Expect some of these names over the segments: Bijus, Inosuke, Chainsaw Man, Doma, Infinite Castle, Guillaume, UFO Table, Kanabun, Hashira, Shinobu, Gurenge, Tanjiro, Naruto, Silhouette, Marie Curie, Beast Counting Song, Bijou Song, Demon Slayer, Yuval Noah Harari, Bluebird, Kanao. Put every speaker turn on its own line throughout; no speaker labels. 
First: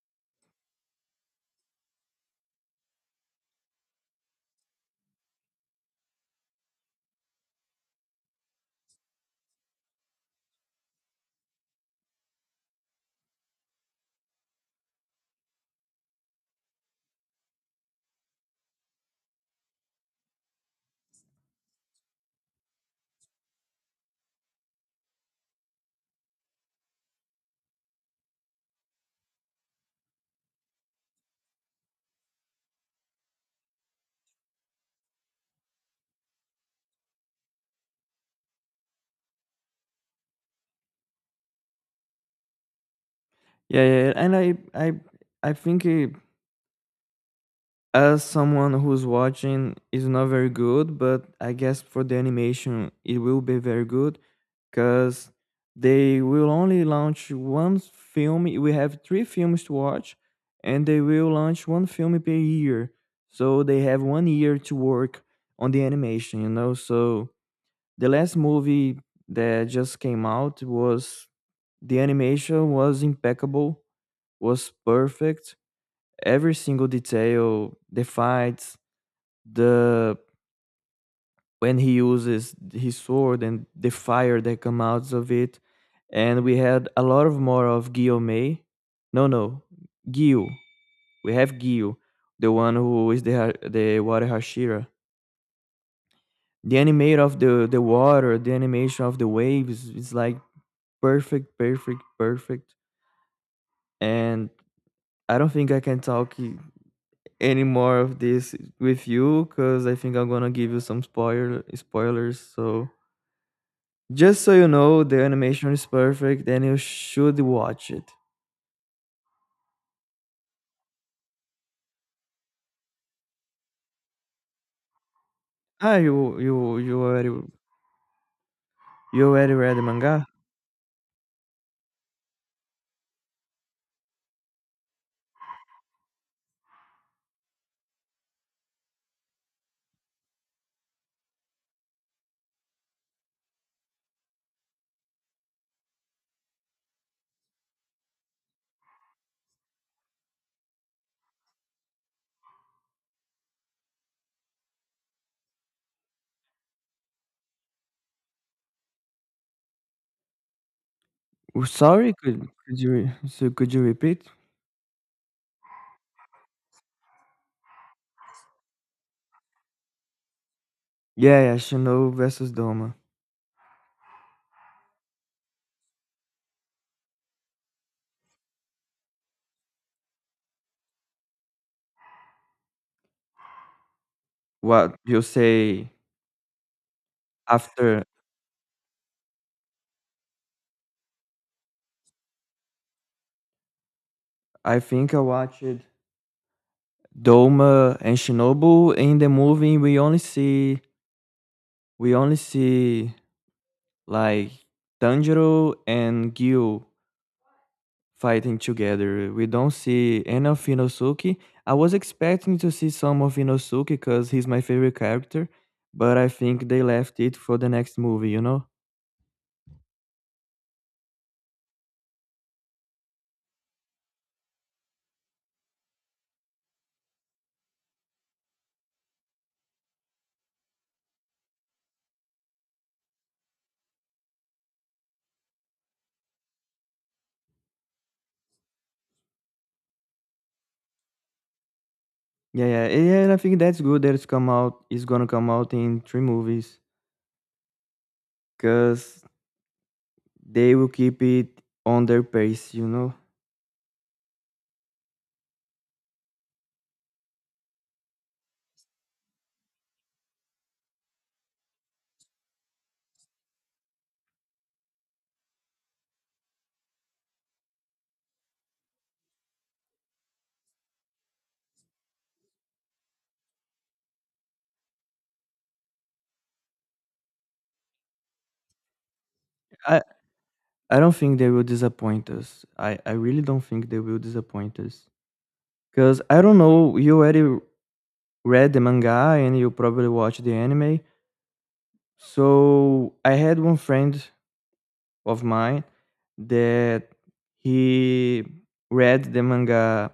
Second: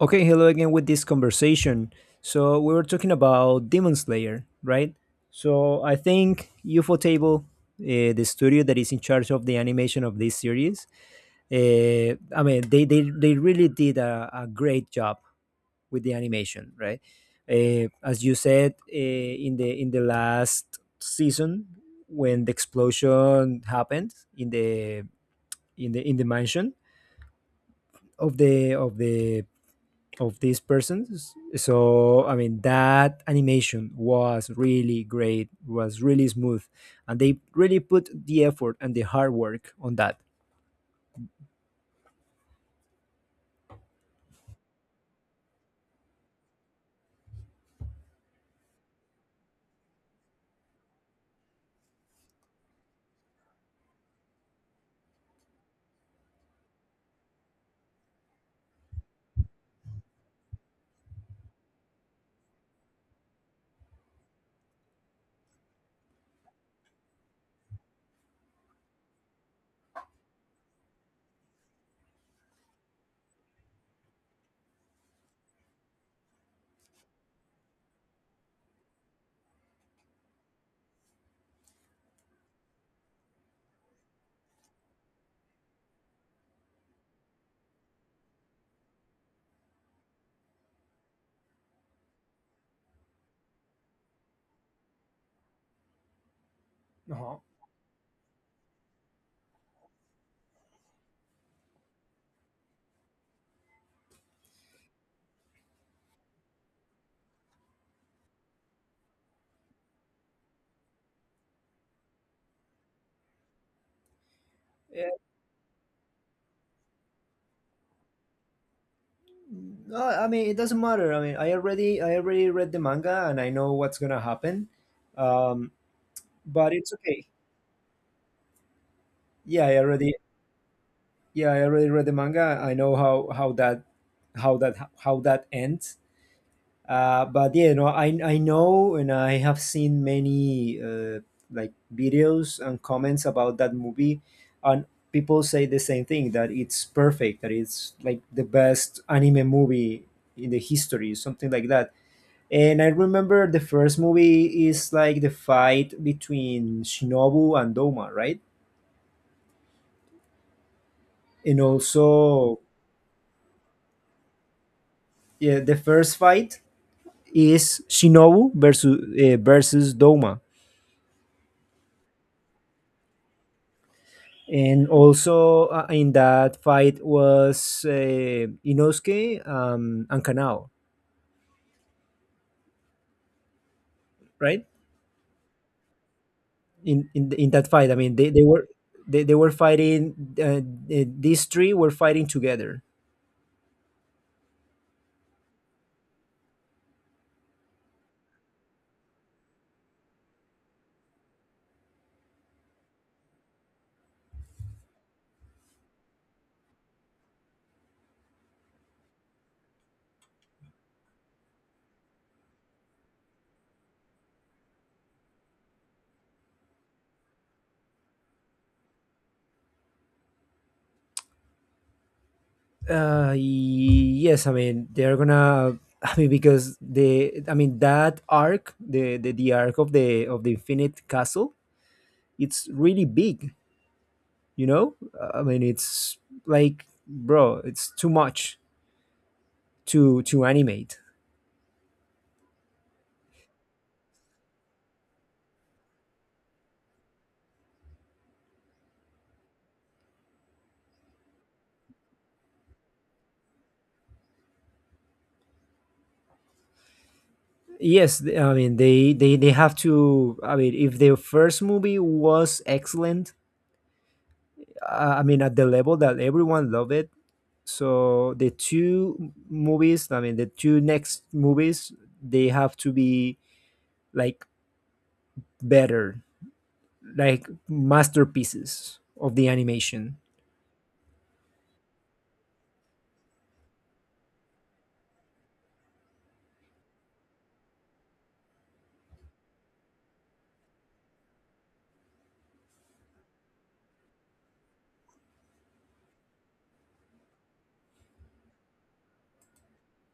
Okay, hello again with this conversation. So we were talking about Demon Slayer, right? So I think UFO Table, the studio that is in charge of the animation of this series, I mean they really did a great job with the animation, right? As you said in the last season when the explosion happened in the in the mansion of the of these persons. So I mean that animation was really great, was really smooth, and they really put the effort and the hard work on that.
Yeah, yeah, yeah, and I think as someone who's watching is not very good, but I guess for the animation it will be very good, because they will only launch one film. We have three films to watch, and they will launch one film per year. So they have one year to work on the animation, you know. So the last movie that just came out was the animation was impeccable, was perfect every single detail, the fights, the when he uses his sword and the fire that come out of it. And we had a lot of more of Guillaume. No, no, Gil. We have Gil, the one who is the water Hashira. The animate
Uh-huh.
of the water, the animation of the waves is like perfect, perfect, perfect. And I don't think I can talk any more of this with you because I think I'm gonna give you some spoilers. So just so you know,
Yeah.
the animation is perfect and you should watch it.
No, I mean it doesn't matter. I mean, I already read the manga and I know what's gonna happen. Um,
Ah, you
but
you
it's okay.
you already
Yeah, I
read the
already,
manga?
yeah, I already read the manga. I know how that how that how that ends. But yeah, no, I know, and I have seen many like videos and comments about that movie, and people say the same thing, that it's perfect, that it's like the best anime movie in the history, something like that. And I remember the first movie is like the fight between Shinobu and Doma, right? And
Oh, sorry, could
also,
could you could you repeat?
yeah, the first fight is Shinobu versus versus Doma
Yeah, yeah, Shino versus Doma.
and also in that fight was Inosuke and Kanao, right?
What you say
In that fight, I
after?
mean, they were fighting. Uh, these three were fighting together.
I think I watched Doma and Shinobu in the movie. We only see like Tanjiro and Gyu fighting together. We don't see any of Inosuke. I was expecting to see some of Inosuke because he's my favorite character, but I think they left it for the next movie, you know?
Yes, I mean they're gonna. I mean because the I mean that arc, the arc of the Infinite Castle, it's really big. You know, I mean it's like, bro, it's too much to animate.
Yeah, yeah, yeah. And I think that's good that it's come out. It's gonna come out in three movies because they will keep it on their pace, you know.
Yes, I mean they have to. I mean, if their first movie was excellent, I mean at the level that everyone loved it, so the two movies, I mean the two next movies, they have to be like better, like masterpieces of the
I
animation.
I don't think they will disappoint us. I really don't think they will disappoint us because I don't know. You already read the manga and you probably watched the anime. So I had one friend of mine that he read the manga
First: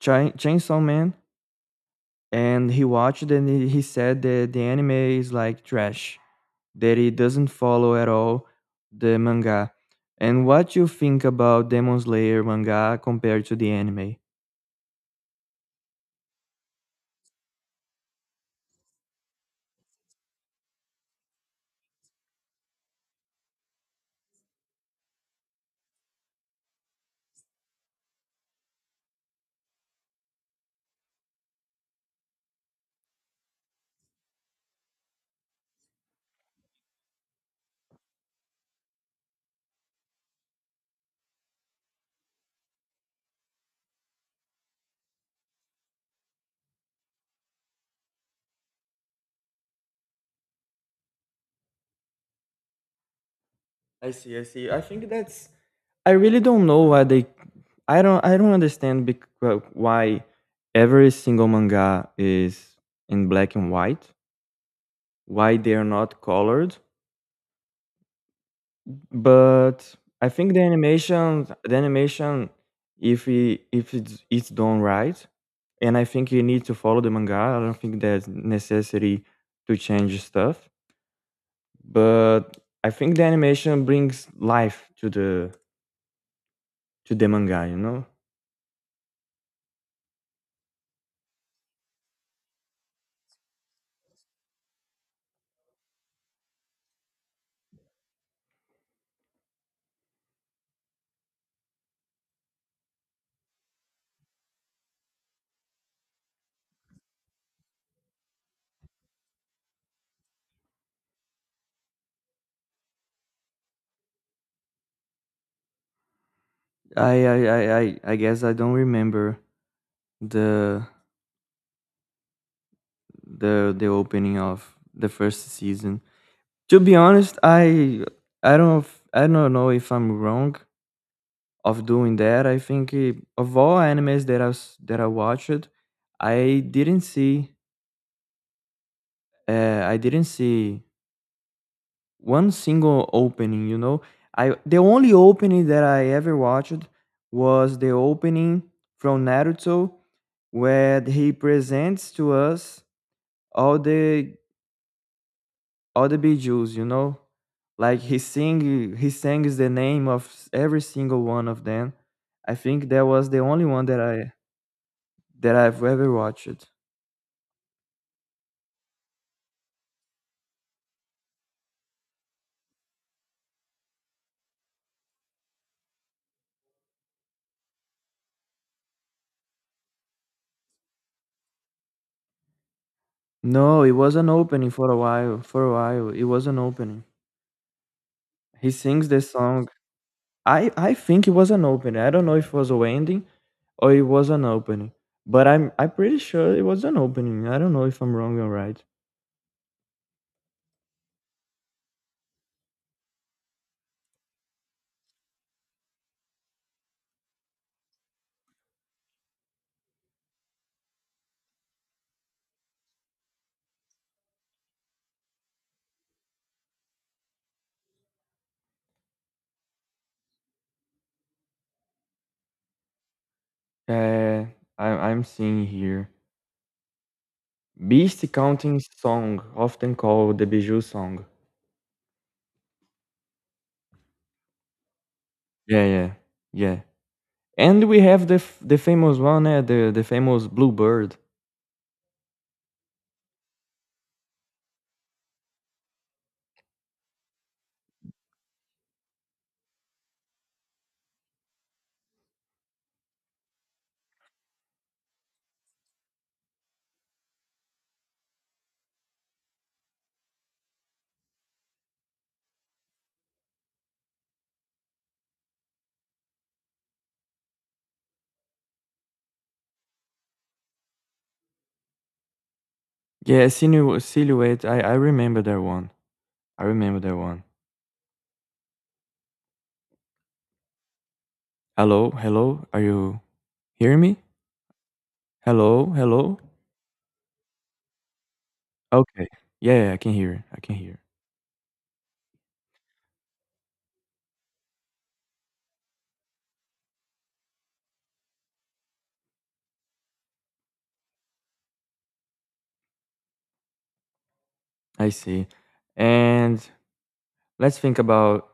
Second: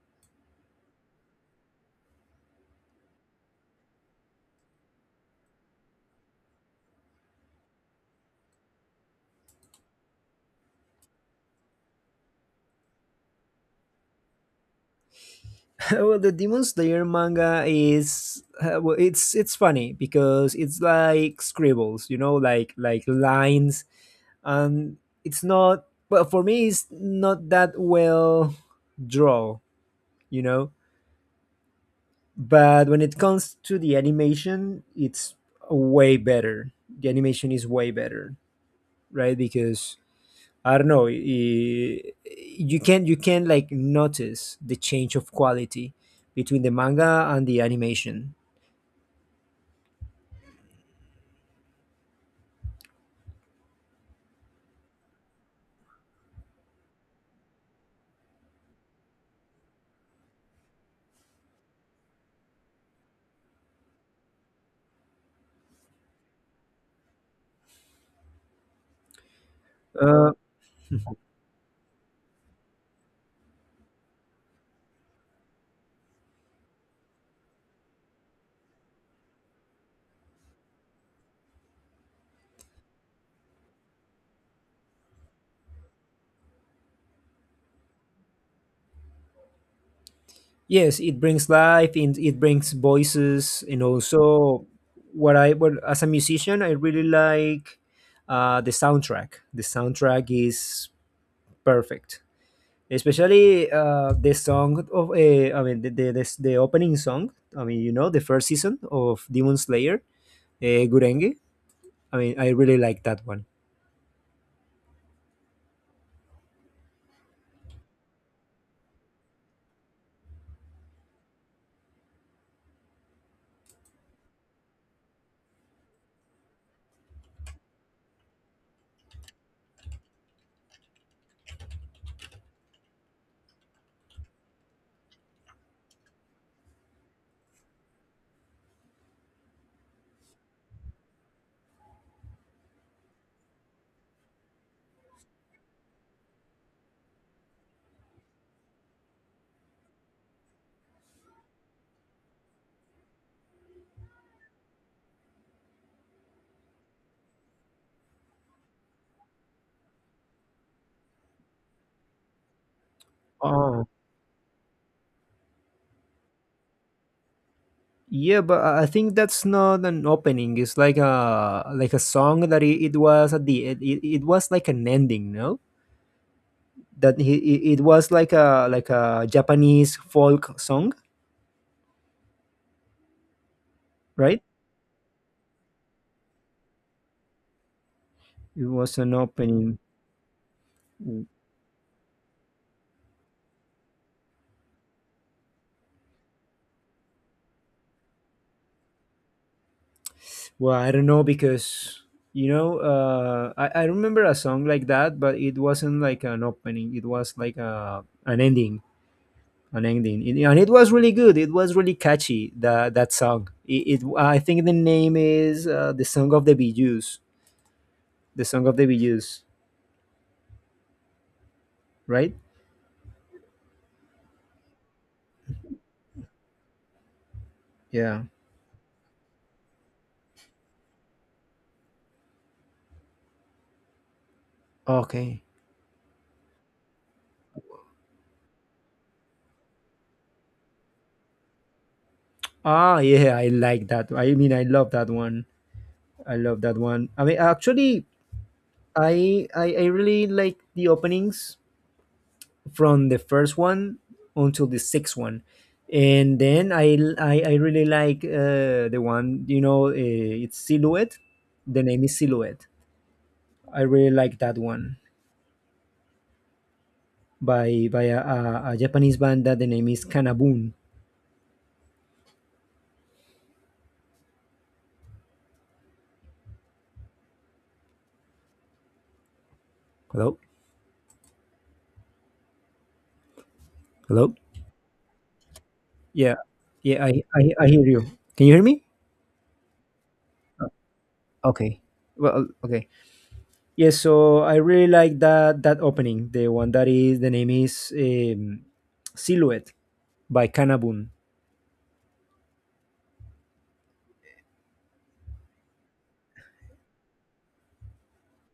Chainsaw Man and he watched it and he said that the anime is like trash, that it doesn't follow at all the manga. And what you think about Demon Slayer manga compared to the anime?
Well, the Demon Slayer manga is well, it's funny because it's like scribbles, you know, like lines and it's not well, for me it's not that well draw, you know. But when it comes to the animation, it's way better. The animation is way better, right? Because I don't know, you can like notice the change of quality between the manga and the animation.
I see, I see. I think that's I really don't know why they. I don't. I don't understand why every single manga is in black and white. Why they are not colored? But I think the animation, if it's done right, and I think you need to follow the manga. I don't think there's necessity to change stuff, but I think the animation brings life to the manga. You know.
Yes, it brings life, and it brings voices, and also what I what as a musician, I really like the soundtrack. The soundtrack is perfect, especially the song of I mean the opening song. I mean, you know, the first season of Demon Slayer, Gurenge. I mean I really like that one.
I guess I don't remember the the opening of the first season. To be honest, I don't f- I don't know if I'm wrong of doing that. I think of all animes that I watched, I didn't see I didn't see one single opening. You know, I the only opening that I ever watched was the opening from Naruto where he presents to us all the all the Bijus, you know, like he sings the name every single one of them. I think that was the only
Oh.
one that I've ever watched.
Yeah, but I think that's not an opening. It's like a song that it was at the it was like an ending, no? That it was like a Japanese folk song,
No, it was an
right?
opening for a while. For a while, it was an opening.
It
He
was
sings
an
the song.
opening.
I think it was an opening. I don't know if it was a ending or it was an opening, but I'm pretty sure it was an opening. I don't know if I'm wrong or right.
Well, I don't know because you know, I remember a song like that, but it wasn't like an opening. It was like a an ending, an ending. And it was really good. It was really catchy. That that song. It, I think the name is the song of the Bijus. The song of the Bijus, right?
Uh, I'm seeing here.
Yeah.
Beast Counting Song, often called the Bijou Song.
Okay.
Yeah, yeah, yeah. And we have the famous one, the famous Bluebird.
Ah, yeah, I like that. I mean, I love that one. I love that one. I mean, actually, I really like the openings from the first one until the sixth one, and then I really like the one, you know, it's silhouette. The name is silhouette. I really like that one by a Japanese band that the name is Kanabun.
Yeah, silhouette. I remember that one. I remember that one.
Hello?
Hello, hello. Are you hearing me?
Hello?
Hello,
Yeah,
hello.
yeah. I hear you. Can you hear me?
Okay. Yeah, yeah, I can hear. I can hear.
Okay. Well, okay. Yes, so I really like that that opening. The one that is the name is Silhouette by Kanabun.
I see. And let's think about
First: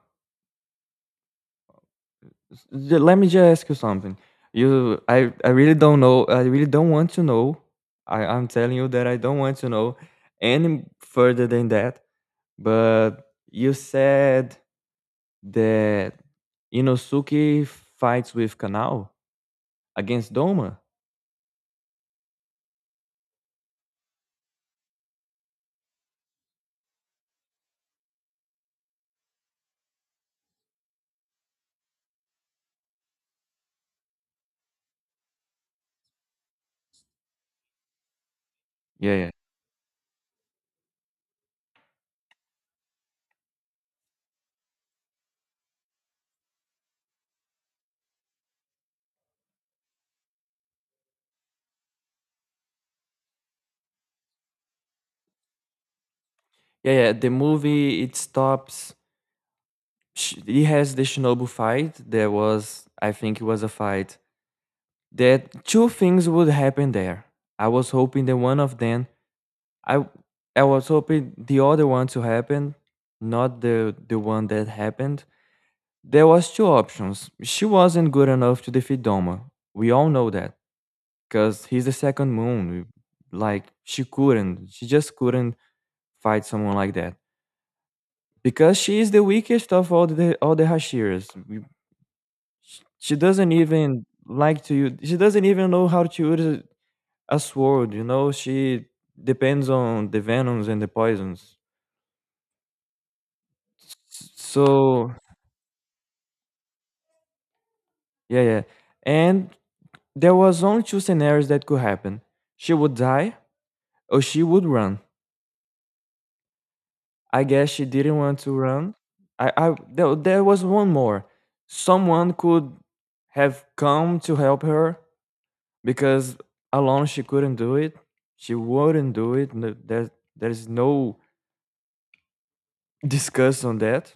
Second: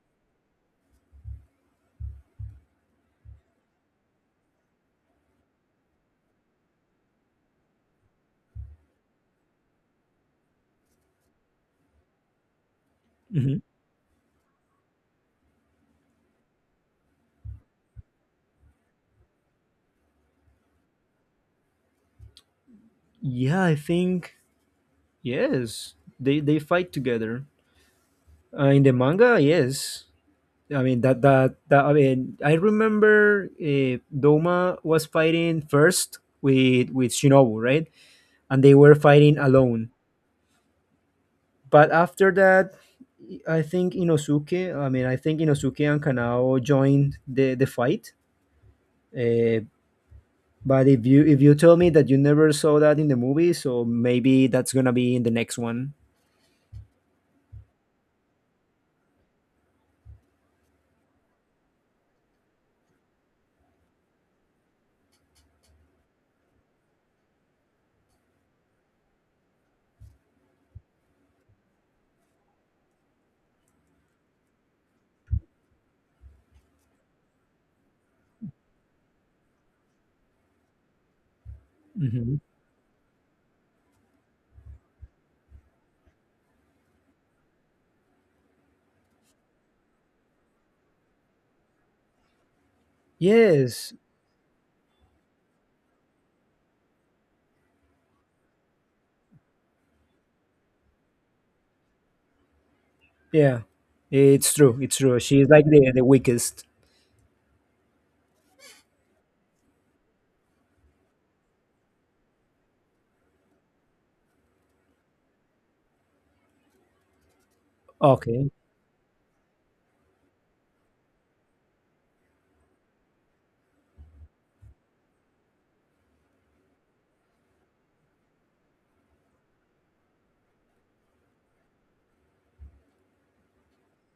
Let me just ask you something. I really don't know. I really don't want to know. I'm telling you that I don't want to know any further than that. But
Mhm.
you said that Inosuke fights with Kanao against Doma.
Yeah, I think yes, they fight together in the manga. Yes, I mean that that that I mean I remember, Doma was fighting first with Shinobu, right? And they were
Yeah, yeah,
fighting alone. But after that, I think Inosuke. I mean, I think Inosuke and Kanao joined the fight. Uh, but if you tell me that you never saw that in the movie, so maybe that's gonna be in the next one.
yeah, yeah. The movie it stops. He has the Shinobu fight. There was, I think, it was a fight. That two things would happen there. I was hoping that one of them I I was hoping the other one to happen, not the one that happened. There was two options. She wasn't good enough to defeat Doma. We all know that because he's the second
Hmm.
moon. Like she couldn't. She just couldn't fight someone like that because she is the weakest of all the Hashiras. She doesn't
Yes,
even like to use. She doesn't even know how to use a sword. You know, she depends on the venoms and the poisons.
yeah, it's true. It's
So
true. She's like the weakest.
yeah, yeah. And there was only two scenarios that could happen. She would die or she would run. I guess she didn't want
Okay,
to run. I there, there was one more. Someone could have come to help her because alone she couldn't do it. She wouldn't do it. No- There, there's no discuss on that.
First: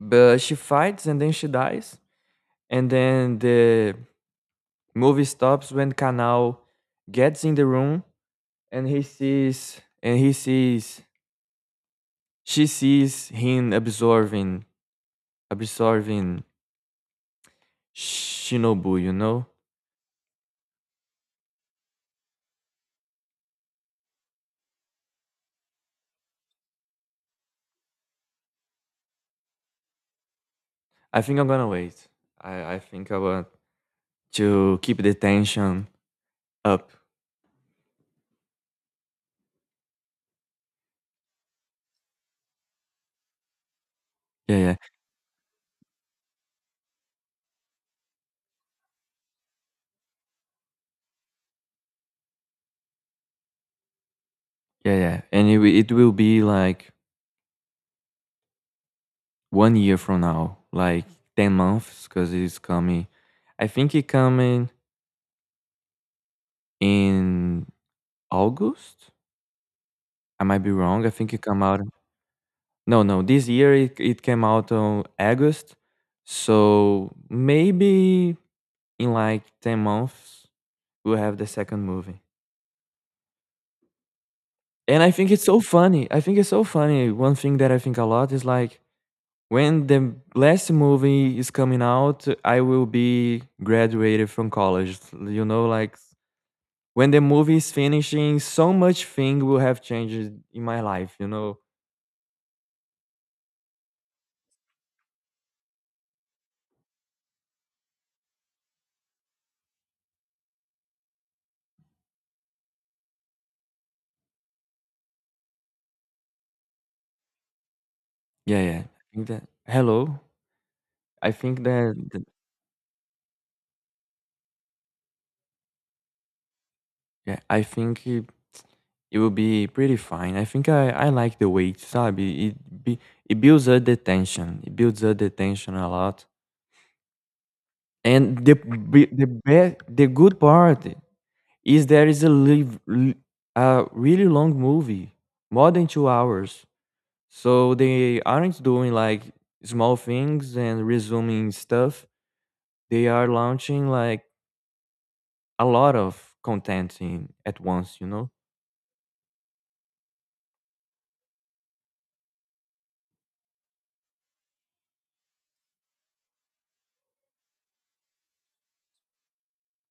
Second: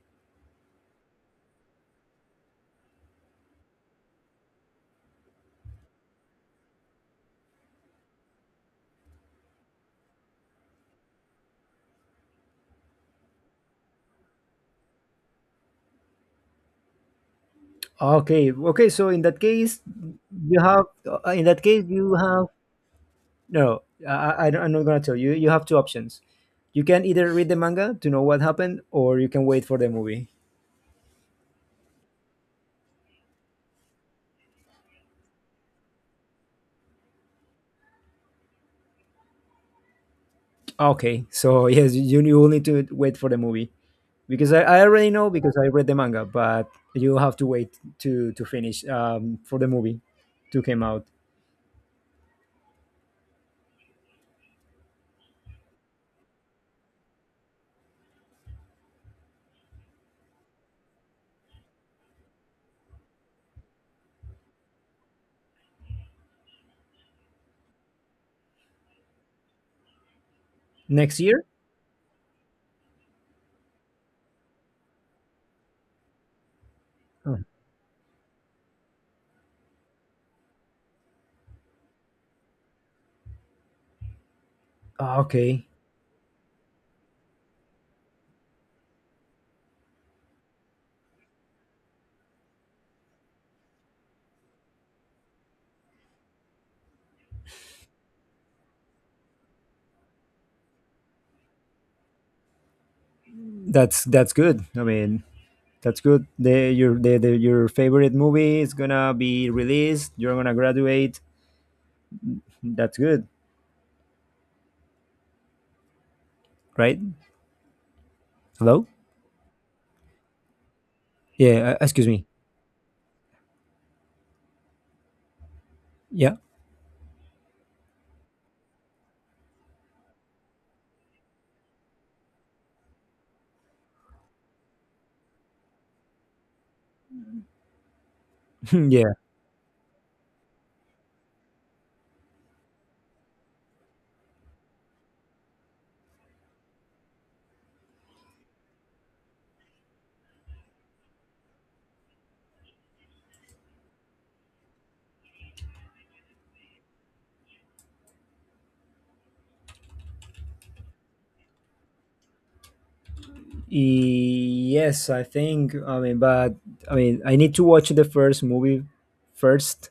But she fights and then she dies. And then the movie stops when Canal gets in the room and he sees she sees him absorbing
okay.
shinobu,
So
you
in
know.
that case, you have in that case you have no. I'm not gonna tell you. You have two options. You can either read the manga to know what happened, or you can wait for the movie.
I think I'm gonna wait. I think I want to keep the tension up.
Okay, so yes, you will need to wait for the movie, because
Yeah, yeah,
I already know because I read the manga, but you have to wait to finish, for the movie to come out
yeah, yeah. And it will be like one year from now, like 10 months because it's coming. I think it coming in august. I might be wrong. I
next
think it
year.
come out. No, no. This year it came out on August, so
Oh,
maybe in like 10 months we'll have the second movie. And I think it's so
okay,
funny. I think it's so funny. One thing that I think a lot is like when the last movie is coming out, I will be graduated from college. You know, like when the movie is finishing, so much thing will have changed in my life. You know.
that's good. I mean, that's good. The, your the, Your favorite movie is gonna be released. You're gonna graduate. That's good, right?
Yeah, yeah.
Hello.
I think that. Hello. I think
Yeah. Excuse me.
that-
Yeah.
Yeah, I think it will be pretty fine. I think I like the weight, sabe? It builds up the tension. It builds up the tension a lot. And
Yeah.
the good part is there is a live, a really long movie, more than 2 hours. So they aren't doing like small things and resuming stuff. They are launching like a lot of content in at once. You know?
Yes, I think. I mean, but I mean, I need to watch the first movie first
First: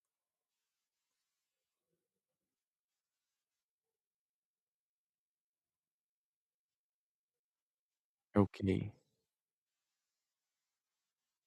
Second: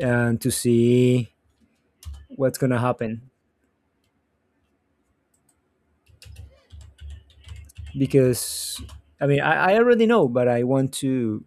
and to see what's gonna happen because
Okay.
I mean I already know, but I want to